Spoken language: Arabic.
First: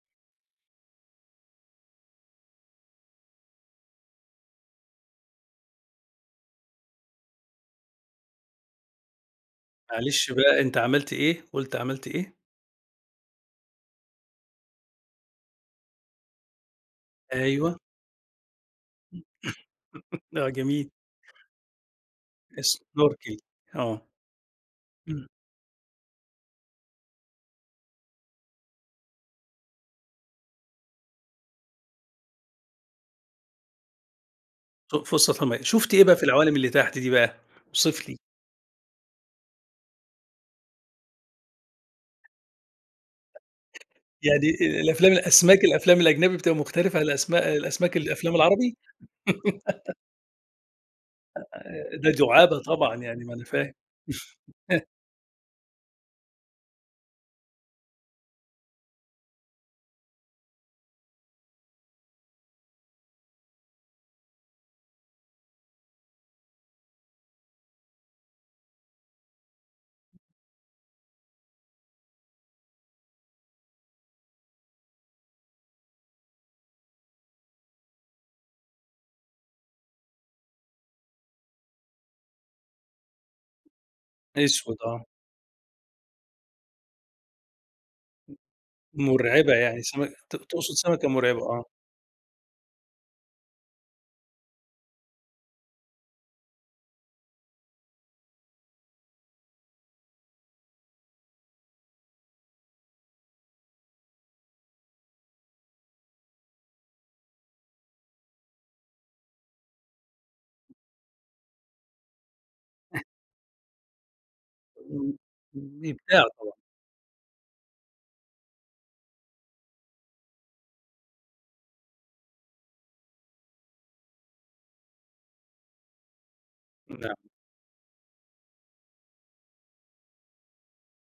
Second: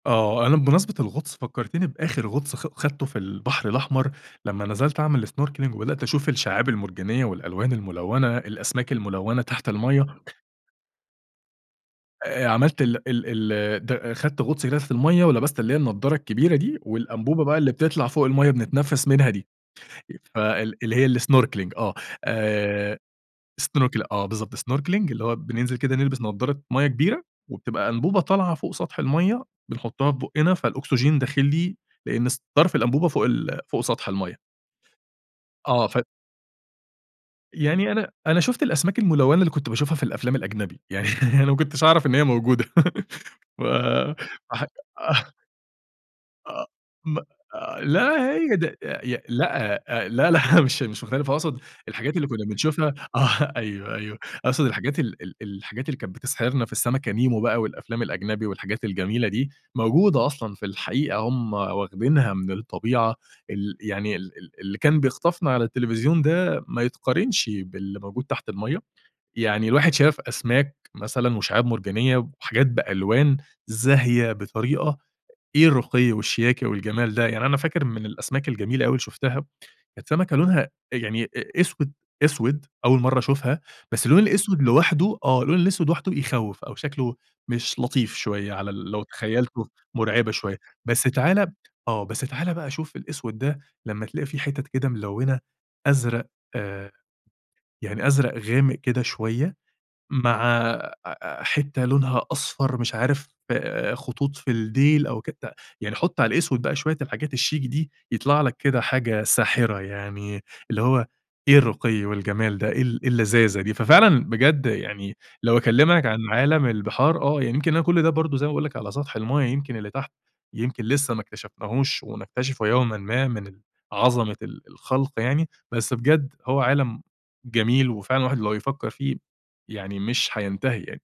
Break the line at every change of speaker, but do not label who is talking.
آه. أنا بمناسبة الغُطس فكرتني بآخِر غُطس خ خَدته في البحر الأحمر، لما نزَلت أعمل snorkeling وبدأت أشوف الشّعاب المرجانيّة والألوان الملوّنة، الأسماك الملوّنة تحت المَيَّة.
معلش بقى أنت عملت إيه، قُلت عملت إيه؟
آآ، عملت ال ال ال د خَدت غُطس هناك في المَيَّة ولبَست اللي هي النضّارة الكبيرة دي والأنبوبة بقى اللي
أيوه.
بتطلَع فوق المَيَّة بنتنفِّس منها دي، ف
آه
ال
جميل.
اللي هي الsnorkeling آه، آآ
snorkel آه.
snorkel آه، بالضبط، snorkeling اللي
إمم.
هو بننزِل كده نلبِس نضّارة مَيَّة كبيرة وبتبقى أنبوبة طالعة فوق سطح المَيَّة بنحُطّها في بُقنا فالأُكسجين داخِل لي لأن س طَرْف الأنبوبة فوق ال فوق سطْح المَيَّة.
فوق فوق سطْح المَيَّة.
آه،
شُفت
ف
إيه بقى في العوالِم اللي تحت دي بقى؟
يعني
اوصِف
أنا
لي.
أنا شُفت الأسماك الملوّنة اللي كنت باشوفها في الأفلام الأجنبي، يعني أنا ما كنتش أعرَف إن هي موجودة، و
يعني
ح
الأفلام
آه.
أسماك، الأفلام الأجنبي بتبقى
أ
مختلِفة على
م
الأسماء
آآ
الأسماك الأفلام
لا، هي
العربي؟
ده ده ي لأ أ لا، لا مش مش مختلِفة، أقصُد
آآ ده
الحاجات اللي كنّا
دُعابة
بنشوفها،
طبعًا يعني، ما أنا
آه
فاهم.
أيوه، أيوه، أقصُد الحاجات ال ال الحاجات اللي كانت بتسحِرنا في السمكة نِيمو بقى والأفلام الأجنبي والحاجات الجميلة دي، موجودة أصلًا في الحقيقة، هُم واخدينها من الطبيعة ال يعني ال ال اللي كان بيخطَفنا على التليفزيون ده ما يتقارنش باللي موجود تحت المَيَّة. يعني الواحد شاف أسماك مثلًا وشِعاب مرجانيّة وحاجات بألوان زاهية بطريقة، إيه الرُّقي والشياكة والجَمال ده! يعني أنا فاكر من الأسماك الجميلة أوي اللي شُفتها، كانت سمكة لونها يعني أ أسوِد أسوِد، أول مرّة أشوفها، بس اللون الأسوِد
أسوِد آه.
لوحده آه اللون الأسوِد لوحده يخوِّف أو شكله مش لطيف
م
شوية على ال لو
مرعِبة،
تخيّلته
يعني سمك
مرعِبة
ت
شوية،
تقصُد
بس
سمكة مرعِبة،
تعالَ
آه.
آه، بس تعالَ بقى شوف الأسوِد ده لما تلاقي فيه حِتَت كده ملوّنة أزرق آآ، يعني أزرق غامق كده شوية مع أ أ حِتّة لونها أصفر، مش عارف خطوط في الدّيل أو كده بتاع، يعني حُط على الأسوِد بقى شوية الحاجات الشيك دي يطلَع لك كده حاجة ساحرة يعني، اللي هو إيه الرُّقي والجَمال ده، إيه ال إيه اللذاذة دي! ففعلًا بجد يعني
إمم.
لو
م
أكلّمك عن
ممتِعة طبعًا.
عالَم البِحَار، آه، يعني يمكن أنا كلّ ده برضه زي ما باقول لك على سطح المَيَّة، يمكن اللي تحت يمكن لسه ما اكتَشفناهوش ونكتشفه يومًا ما من ال عظَمة ال الخلْق يعني. بس بجد هو عالَم
نعم.
جميل وفعلًا الواحد لو يفكّر فيه، يعني مش هينتهي يعني.